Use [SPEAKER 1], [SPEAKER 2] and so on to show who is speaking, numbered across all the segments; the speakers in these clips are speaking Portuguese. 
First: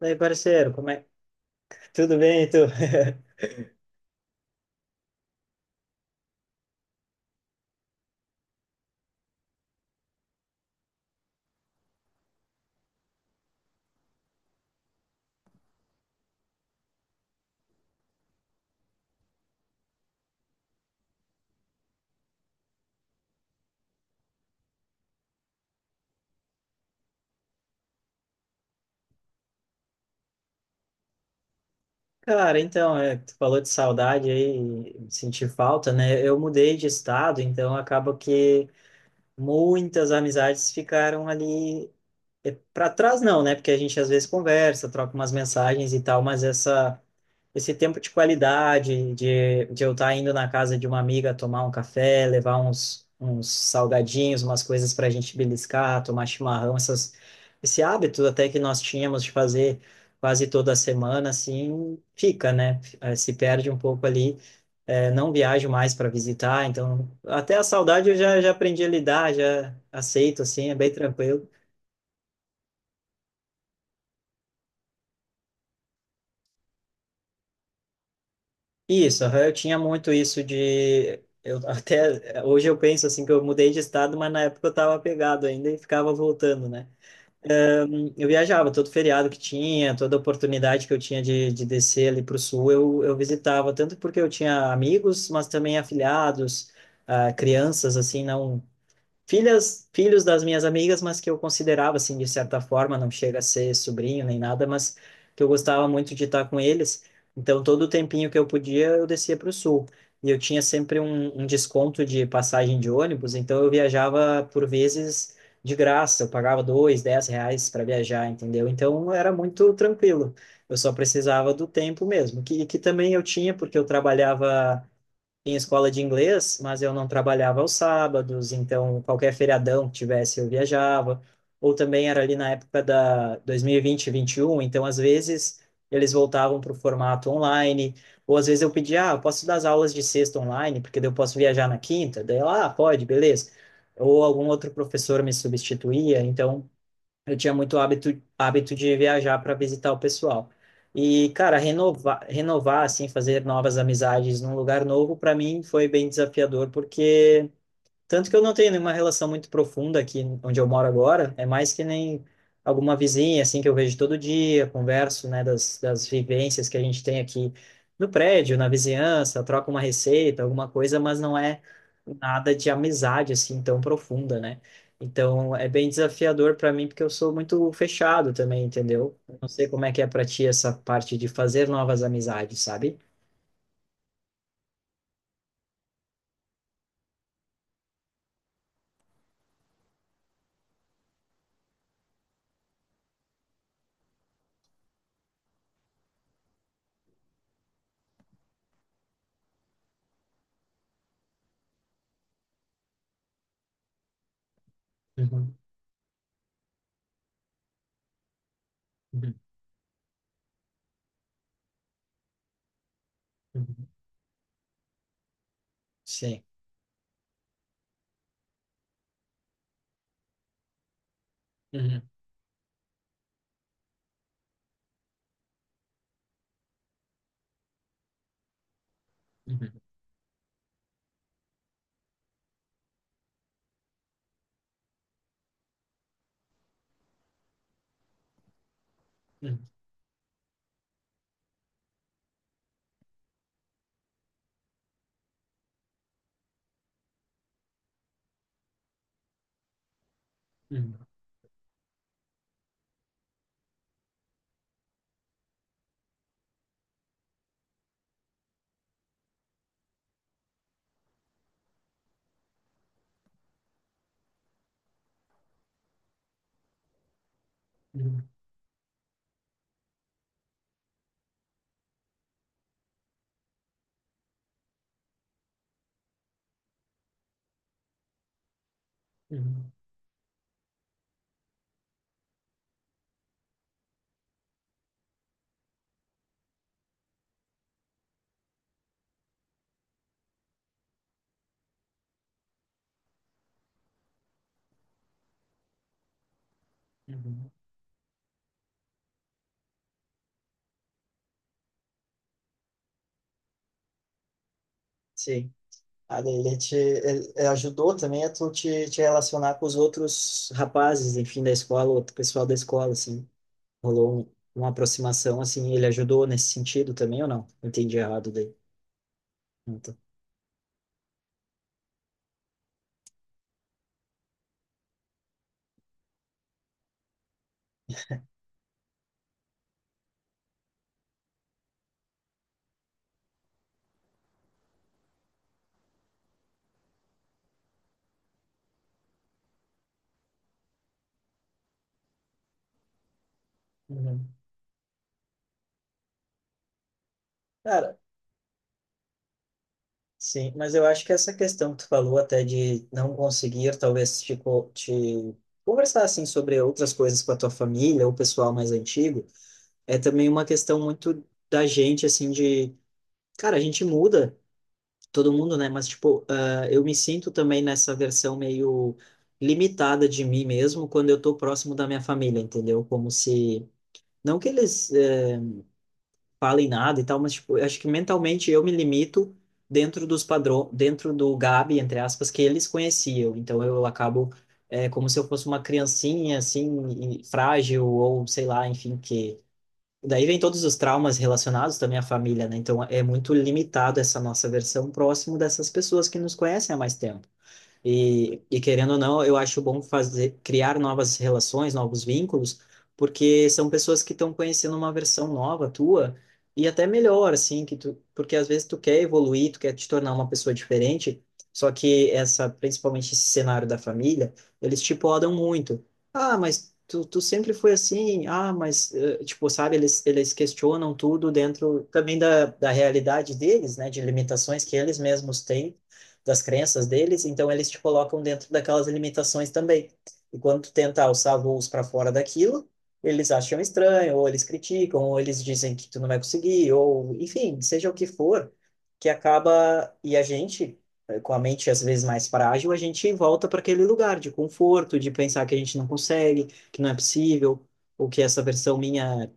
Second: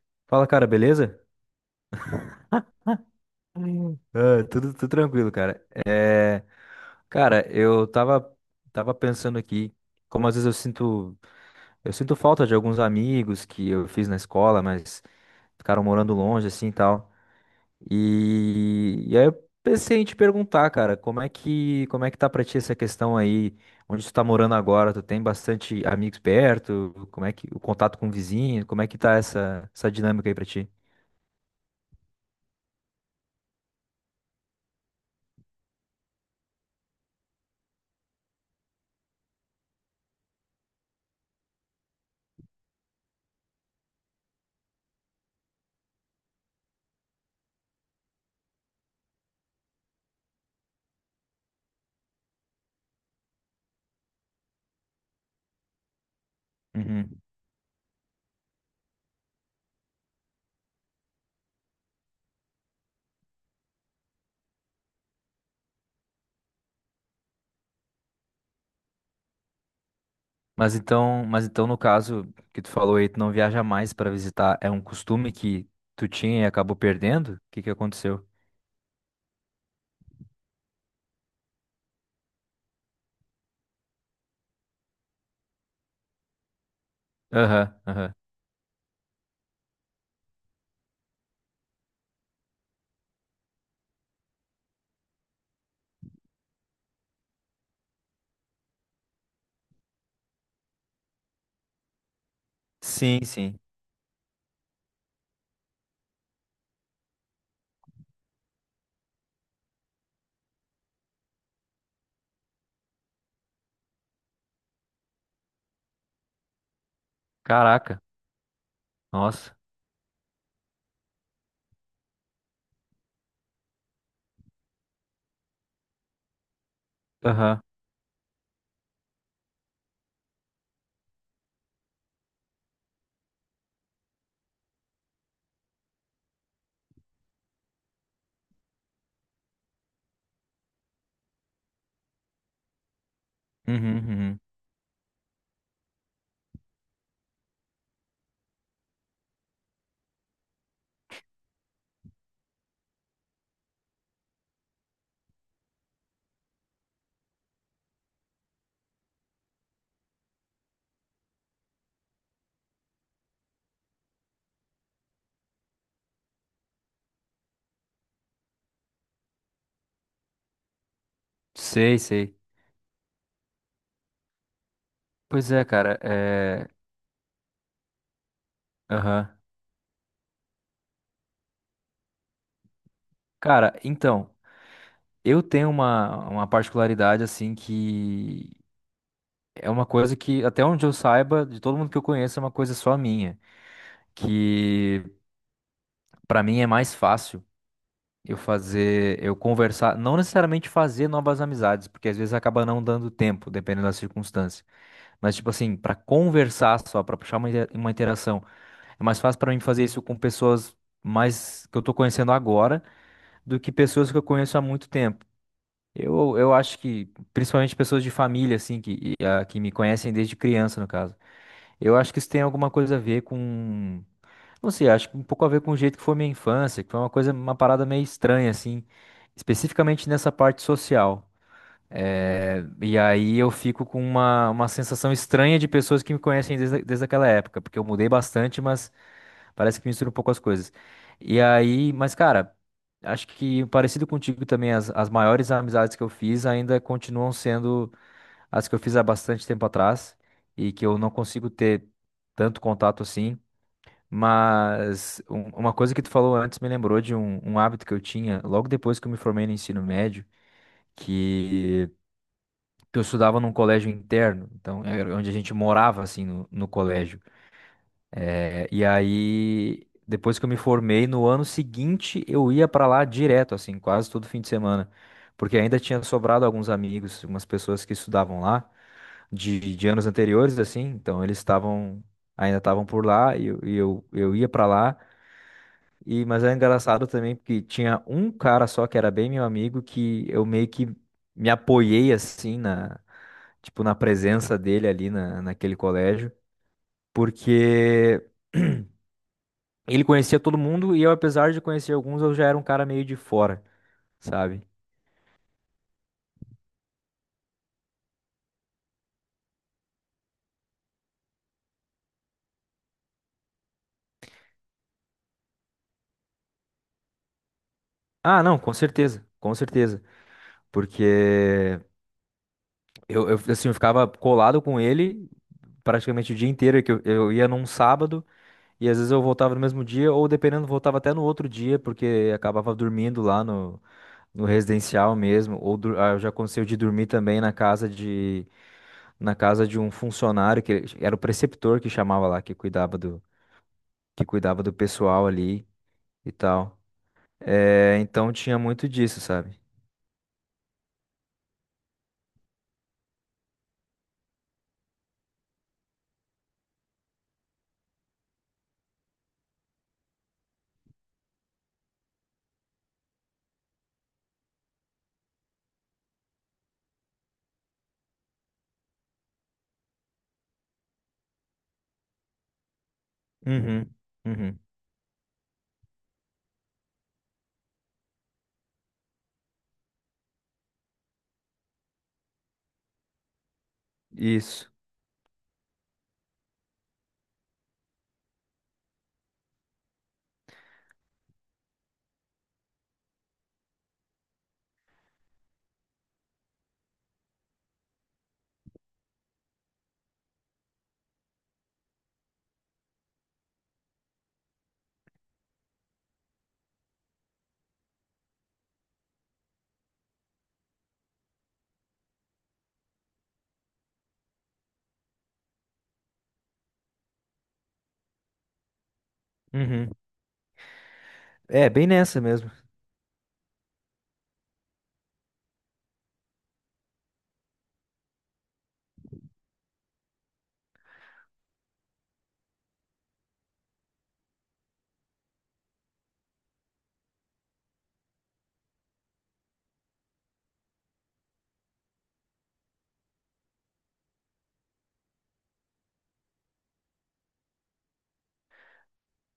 [SPEAKER 1] Daí,
[SPEAKER 2] Fala, cara,
[SPEAKER 1] parceiro, como é?
[SPEAKER 2] beleza?
[SPEAKER 1] Tudo bem, e tu?
[SPEAKER 2] Hum. Ah, tudo tranquilo, cara. Cara, tava pensando aqui, como às vezes eu sinto falta de alguns amigos que eu fiz na escola, mas ficaram morando longe, assim, e tal. E aí eu pensei em te perguntar, cara, como é que tá pra ti essa questão aí? Onde tu tá morando agora? Tu tem bastante amigos perto? Como é que, o contato com o vizinho? Como é que tá essa dinâmica aí pra ti?
[SPEAKER 1] Cara, então, é, tu falou de saudade aí, sentir falta, né? Eu mudei de estado, então acaba que muitas amizades ficaram ali para trás não, né? Porque a gente às vezes conversa, troca umas mensagens e tal, mas essa esse tempo de qualidade, de eu estar indo na casa de uma amiga tomar um café, levar uns salgadinhos, umas coisas para a gente beliscar, tomar chimarrão, essas,
[SPEAKER 2] Uhum.
[SPEAKER 1] esse hábito até que nós tínhamos de fazer quase toda semana, assim, fica, né? Se perde um pouco ali, não viajo mais para visitar, então até a saudade eu já aprendi a lidar, já aceito, assim, é
[SPEAKER 2] Mas
[SPEAKER 1] bem
[SPEAKER 2] então, mas
[SPEAKER 1] tranquilo.
[SPEAKER 2] então no caso que tu falou aí, tu não viaja mais pra visitar, é um costume que tu tinha e acabou perdendo? O que que aconteceu?
[SPEAKER 1] Isso, aham, eu tinha muito isso de. Eu até hoje eu penso assim que eu mudei de estado, mas na época eu estava pegado ainda e ficava voltando, né?
[SPEAKER 2] Aham, aham.
[SPEAKER 1] Eu viajava todo feriado que tinha, toda oportunidade que eu tinha de descer ali para o sul, eu visitava, tanto porque eu tinha amigos, mas também afilhados, ah, crianças, assim, não filhas, filhos das minhas amigas, mas que eu considerava assim de certa forma, não
[SPEAKER 2] Sim,
[SPEAKER 1] chega a
[SPEAKER 2] sim.
[SPEAKER 1] ser sobrinho nem nada, mas que eu gostava muito de estar com eles. Então, todo o tempinho que eu podia, eu descia para o sul. E eu tinha sempre um desconto de passagem de ônibus, então eu viajava por vezes de graça, eu pagava dois, R$ 10 para
[SPEAKER 2] Caraca,
[SPEAKER 1] viajar, entendeu? Então era
[SPEAKER 2] nossa.
[SPEAKER 1] muito tranquilo. Eu só precisava do tempo mesmo, que também eu tinha, porque eu trabalhava em escola de inglês, mas eu não trabalhava
[SPEAKER 2] Aham.
[SPEAKER 1] aos sábados, então qualquer feriadão que tivesse eu viajava. Ou também era ali na época da 2020 e 21, então às vezes eles voltavam para o formato online, ou às vezes eu pedia, ah, eu posso dar as aulas de sexta online, porque daí eu posso viajar na quinta, daí ela, ah, pode, beleza.
[SPEAKER 2] Uhum,
[SPEAKER 1] Ou
[SPEAKER 2] uhum.
[SPEAKER 1] algum outro professor me substituía, então eu tinha muito hábito de viajar para visitar o pessoal. E, cara, renovar, renovar, assim, fazer novas amizades num lugar novo, para mim foi bem desafiador, porque tanto que eu não tenho nenhuma relação muito profunda aqui onde eu moro agora, é mais que nem alguma vizinha, assim, que eu vejo todo dia, converso, né, das vivências que a gente tem aqui no prédio, na vizinhança, troca uma receita, alguma coisa, mas não é
[SPEAKER 2] Sei, sei.
[SPEAKER 1] nada de amizade, assim, tão profunda, né?
[SPEAKER 2] Pois
[SPEAKER 1] Então,
[SPEAKER 2] é,
[SPEAKER 1] é bem
[SPEAKER 2] cara,
[SPEAKER 1] desafiador
[SPEAKER 2] é...
[SPEAKER 1] para mim, porque eu sou muito fechado também, entendeu?
[SPEAKER 2] Aham.
[SPEAKER 1] Eu não sei como é que é para ti essa parte de fazer novas amizades, sabe?
[SPEAKER 2] Cara, então, eu tenho uma particularidade, assim, que é uma coisa que, até onde eu saiba, de todo mundo que eu conheço, é uma coisa só minha, que pra mim é mais fácil eu fazer, eu conversar, não necessariamente fazer novas amizades, porque às vezes acaba não dando tempo, dependendo da circunstância. Mas, tipo
[SPEAKER 1] Uhum,
[SPEAKER 2] assim, para conversar só, para puxar uma, uma interação, é mais
[SPEAKER 1] uhum,
[SPEAKER 2] fácil para mim fazer isso com pessoas mais que eu tô conhecendo agora do que
[SPEAKER 1] uhum.
[SPEAKER 2] pessoas que eu conheço há muito tempo. Eu,
[SPEAKER 1] Sim.
[SPEAKER 2] eu acho que, principalmente pessoas de família, assim, que, e, ah, que me conhecem desde criança, no caso. Eu
[SPEAKER 1] Uhum,
[SPEAKER 2] acho que isso tem alguma coisa a ver com. Não sei, acho que um pouco a ver com o jeito que foi minha infância, que foi uma coisa, uma parada meio estranha, assim,
[SPEAKER 1] uhum,
[SPEAKER 2] especificamente nessa parte social. E aí eu fico com uma sensação estranha de pessoas que me conhecem desde aquela época, porque eu mudei bastante, mas
[SPEAKER 1] uhum,
[SPEAKER 2] parece que mistura um pouco as coisas. E aí, mas cara, acho que parecido contigo também, as maiores amizades que eu fiz ainda continuam sendo as que eu fiz há bastante tempo atrás e que
[SPEAKER 1] uhum,
[SPEAKER 2] eu não consigo ter tanto contato assim. Mas uma coisa que tu falou antes me lembrou de um, um hábito que eu tinha logo depois que eu me formei no ensino médio, que, que eu estudava num colégio interno, então era onde a gente morava assim no colégio.
[SPEAKER 1] uhum.
[SPEAKER 2] É, e aí, depois que eu me formei, no ano seguinte eu ia pra lá direto, assim, quase todo fim de semana. Porque ainda tinha sobrado alguns amigos, umas pessoas que estudavam lá
[SPEAKER 1] Uhum,
[SPEAKER 2] de anos anteriores, assim, então eles estavam, ainda estavam por lá e eu ia pra lá. E, mas é engraçado também porque tinha um cara só que era bem meu amigo que eu meio que me apoiei assim na, tipo, na presença dele ali naquele colégio,
[SPEAKER 1] uhum.
[SPEAKER 2] porque ele conhecia todo mundo e eu, apesar de conhecer alguns, eu já era um cara meio de fora, sabe?
[SPEAKER 1] Sim. Ah, daí ele te ele ajudou também a tu te relacionar com os outros rapazes, enfim, da escola, outro pessoal da escola, assim. Rolou uma aproximação, assim, ele ajudou nesse sentido também ou não? Entendi errado
[SPEAKER 2] Ah,
[SPEAKER 1] daí.
[SPEAKER 2] não, com certeza, com
[SPEAKER 1] Então,
[SPEAKER 2] certeza. Porque assim, eu ficava colado com ele praticamente o dia inteiro, que eu ia num sábado e às vezes eu voltava no mesmo dia, ou dependendo, voltava até no outro dia, porque acabava dormindo lá no residencial mesmo, ou ah, já aconteceu de dormir também na casa de um funcionário que era o preceptor que chamava lá, que
[SPEAKER 1] uhum.
[SPEAKER 2] cuidava do pessoal ali. E tal. É,
[SPEAKER 1] Cara,
[SPEAKER 2] então tinha muito disso, sabe?
[SPEAKER 1] sim, mas eu acho que essa questão que tu falou até de não conseguir, talvez, tipo, te conversar, assim, sobre outras coisas com a tua família ou o pessoal mais antigo, é também uma questão muito da gente, assim, de, cara, a gente muda todo mundo, né? Mas, tipo, ah, eu me sinto também nessa versão meio limitada de mim mesmo quando eu tô próximo da minha família, entendeu? Como se.
[SPEAKER 2] Uhum,
[SPEAKER 1] Não que
[SPEAKER 2] uhum,
[SPEAKER 1] eles falem nada e tal, mas, tipo, eu acho que mentalmente eu me limito dentro dos padrões, dentro do Gabi, entre aspas, que eles conheciam. Então eu acabo.
[SPEAKER 2] isso.
[SPEAKER 1] É como se eu fosse uma criancinha, assim, e frágil, ou sei lá, enfim, que daí vem todos os traumas relacionados também à família, né? Então é muito limitado essa nossa versão próximo dessas pessoas que nos conhecem há mais tempo. E querendo ou não, eu acho bom fazer, criar novas relações, novos vínculos, porque são pessoas que estão conhecendo uma versão nova tua e até melhor, assim, que tu, porque às vezes tu quer evoluir, tu quer te tornar uma pessoa diferente, só que essa, principalmente esse cenário da família, eles te podam muito. Ah, mas tu, tu sempre foi assim, ah, mas, eh, tipo, sabe,
[SPEAKER 2] Uhum.
[SPEAKER 1] eles questionam tudo
[SPEAKER 2] É,
[SPEAKER 1] dentro
[SPEAKER 2] bem
[SPEAKER 1] também
[SPEAKER 2] nessa
[SPEAKER 1] da,
[SPEAKER 2] mesmo.
[SPEAKER 1] da realidade deles, né, de limitações que eles mesmos têm das crenças deles, então eles te colocam dentro daquelas limitações também. E quando tu tenta alçar voos para fora daquilo, eles acham estranho, ou eles criticam, ou eles dizem que tu não vai conseguir, ou enfim, seja o que for, que acaba e a gente com a mente às vezes mais frágil, a gente volta para aquele lugar de conforto, de pensar que a gente não consegue, que não é possível, ou que essa versão minha,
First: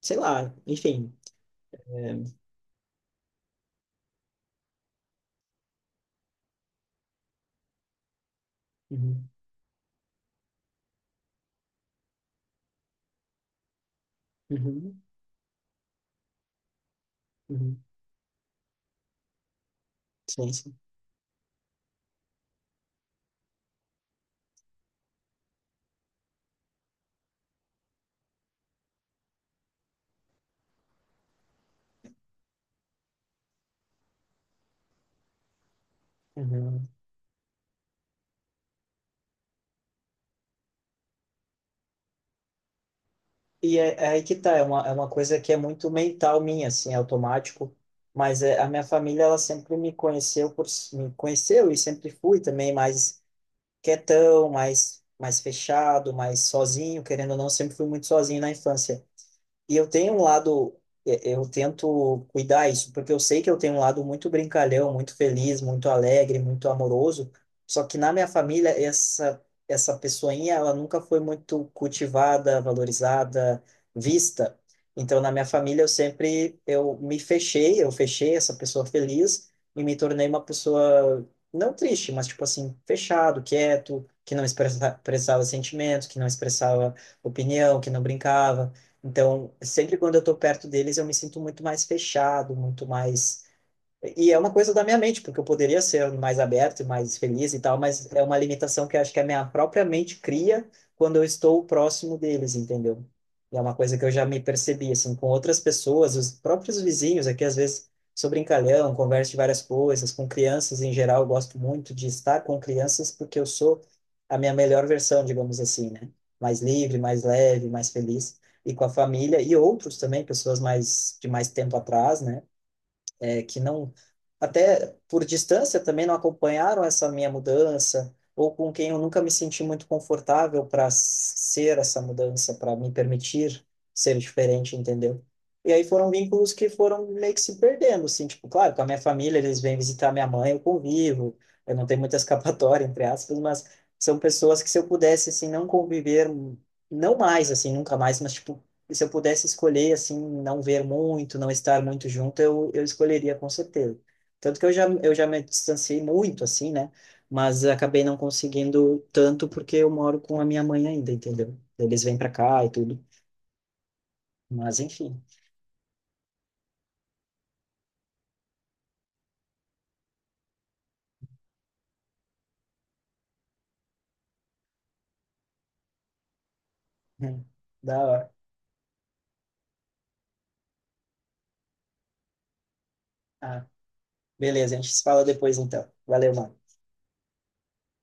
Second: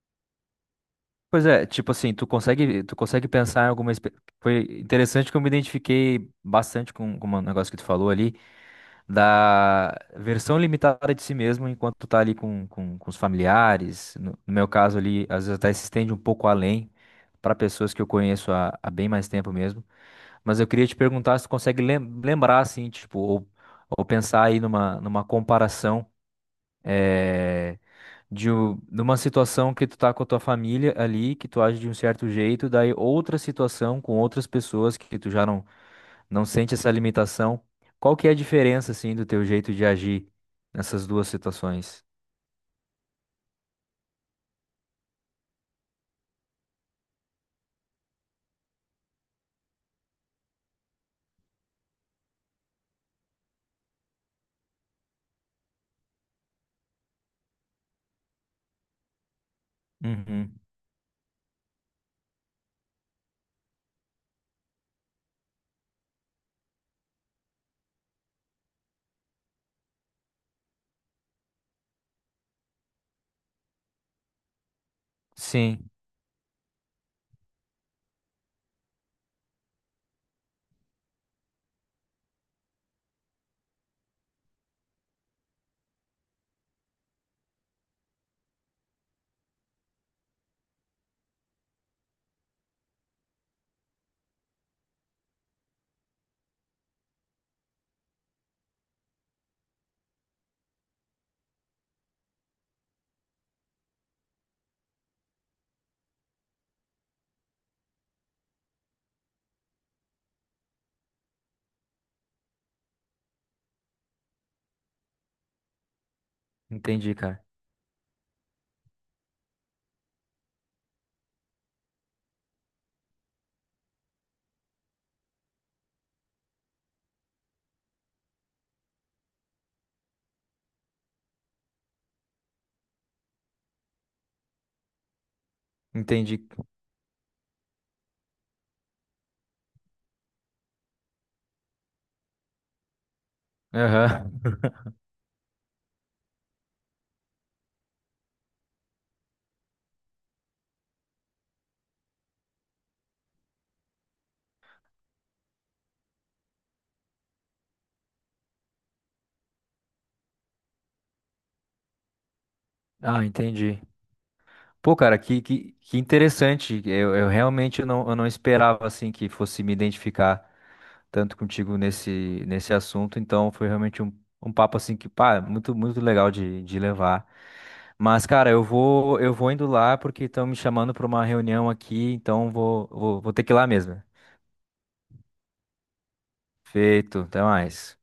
[SPEAKER 1] sei lá, enfim.
[SPEAKER 2] Pois é, tipo assim, tu consegue pensar em alguma. Foi interessante que eu me identifiquei bastante com um negócio que tu falou ali,
[SPEAKER 1] Uhum,
[SPEAKER 2] da versão limitada de si mesmo enquanto tu tá ali com os familiares. No meu caso
[SPEAKER 1] uhum,
[SPEAKER 2] ali, às vezes até se estende um pouco além para
[SPEAKER 1] uhum.
[SPEAKER 2] pessoas que eu conheço há bem mais tempo mesmo.
[SPEAKER 1] Sim,
[SPEAKER 2] Mas eu
[SPEAKER 1] sim.
[SPEAKER 2] queria te perguntar se tu consegue lembrar, assim, tipo, ou pensar aí numa, numa comparação é, de, numa situação que tu tá com a tua família ali, que tu age de um certo jeito, daí outra situação com outras pessoas que tu já não sente
[SPEAKER 1] Uhum.
[SPEAKER 2] essa limitação. Qual que é a diferença, assim, do teu jeito de agir nessas duas situações?
[SPEAKER 1] E é aí que tá, é uma coisa que é muito mental minha, assim, é automático, mas é, a minha família, ela sempre me conheceu me conheceu e sempre fui também mais quietão, mais fechado, mais sozinho, querendo ou não, sempre fui muito sozinho na infância. E eu tenho um
[SPEAKER 2] Uhum.
[SPEAKER 1] lado, eu tento cuidar isso, porque eu sei que eu tenho um lado muito brincalhão, muito feliz, muito alegre, muito amoroso. Só que na minha família, essa pessoinha, ela nunca foi muito cultivada, valorizada, vista. Então, na minha família, eu
[SPEAKER 2] Sim,
[SPEAKER 1] sempre, eu me fechei, eu fechei essa pessoa feliz e me tornei uma pessoa, não triste, mas tipo assim, fechado, quieto, que não expressava sentimentos, que não expressava opinião, que não brincava. Então, sempre quando eu estou perto deles, eu me sinto muito mais fechado, muito mais e é uma coisa da minha mente, porque eu poderia ser mais aberto, mais feliz e tal, mas é uma limitação que eu acho que a minha própria mente cria quando eu estou próximo deles, entendeu? E é uma coisa que eu já me percebi, assim, com outras pessoas, os próprios vizinhos aqui, às vezes, sou brincalhão, converso de várias coisas, com crianças em geral, eu gosto muito de estar com crianças porque eu sou a minha melhor versão, digamos assim, né? Mais livre,
[SPEAKER 2] entendi,
[SPEAKER 1] mais
[SPEAKER 2] cara.
[SPEAKER 1] leve, mais feliz. E com a família e outros também, pessoas mais de mais tempo atrás, né? É, que não, até por distância também não acompanharam essa minha mudança, ou com quem eu nunca me senti muito confortável para ser essa mudança, para me permitir ser diferente, entendeu? E aí foram
[SPEAKER 2] Entendi.
[SPEAKER 1] vínculos que foram meio que se perdendo, assim, tipo, claro, com a minha família, eles vêm visitar minha mãe, eu convivo, eu não tenho muita escapatória, entre aspas, mas são
[SPEAKER 2] Aham.
[SPEAKER 1] pessoas que se eu pudesse, assim, não conviver, não mais, assim, nunca mais, mas, tipo, se eu pudesse escolher, assim, não ver muito, não estar muito junto, eu escolheria com certeza. Tanto que eu já me distanciei muito, assim, né? Mas acabei não conseguindo tanto porque eu moro com a minha mãe ainda, entendeu? Eles vêm para cá e tudo.
[SPEAKER 2] Ah, entendi.
[SPEAKER 1] Mas,
[SPEAKER 2] Pô, cara,
[SPEAKER 1] enfim,
[SPEAKER 2] que interessante. Eu realmente não, eu não esperava assim que fosse me identificar tanto contigo nesse assunto. Então foi realmente um, um papo assim que, pá, muito legal de levar.
[SPEAKER 1] da
[SPEAKER 2] Mas,
[SPEAKER 1] hora.
[SPEAKER 2] cara, eu vou indo lá porque estão me chamando para uma reunião aqui, então vou ter que ir lá
[SPEAKER 1] Ah,
[SPEAKER 2] mesmo.
[SPEAKER 1] beleza, a gente se fala depois, então. Valeu, mano.
[SPEAKER 2] Feito, até mais.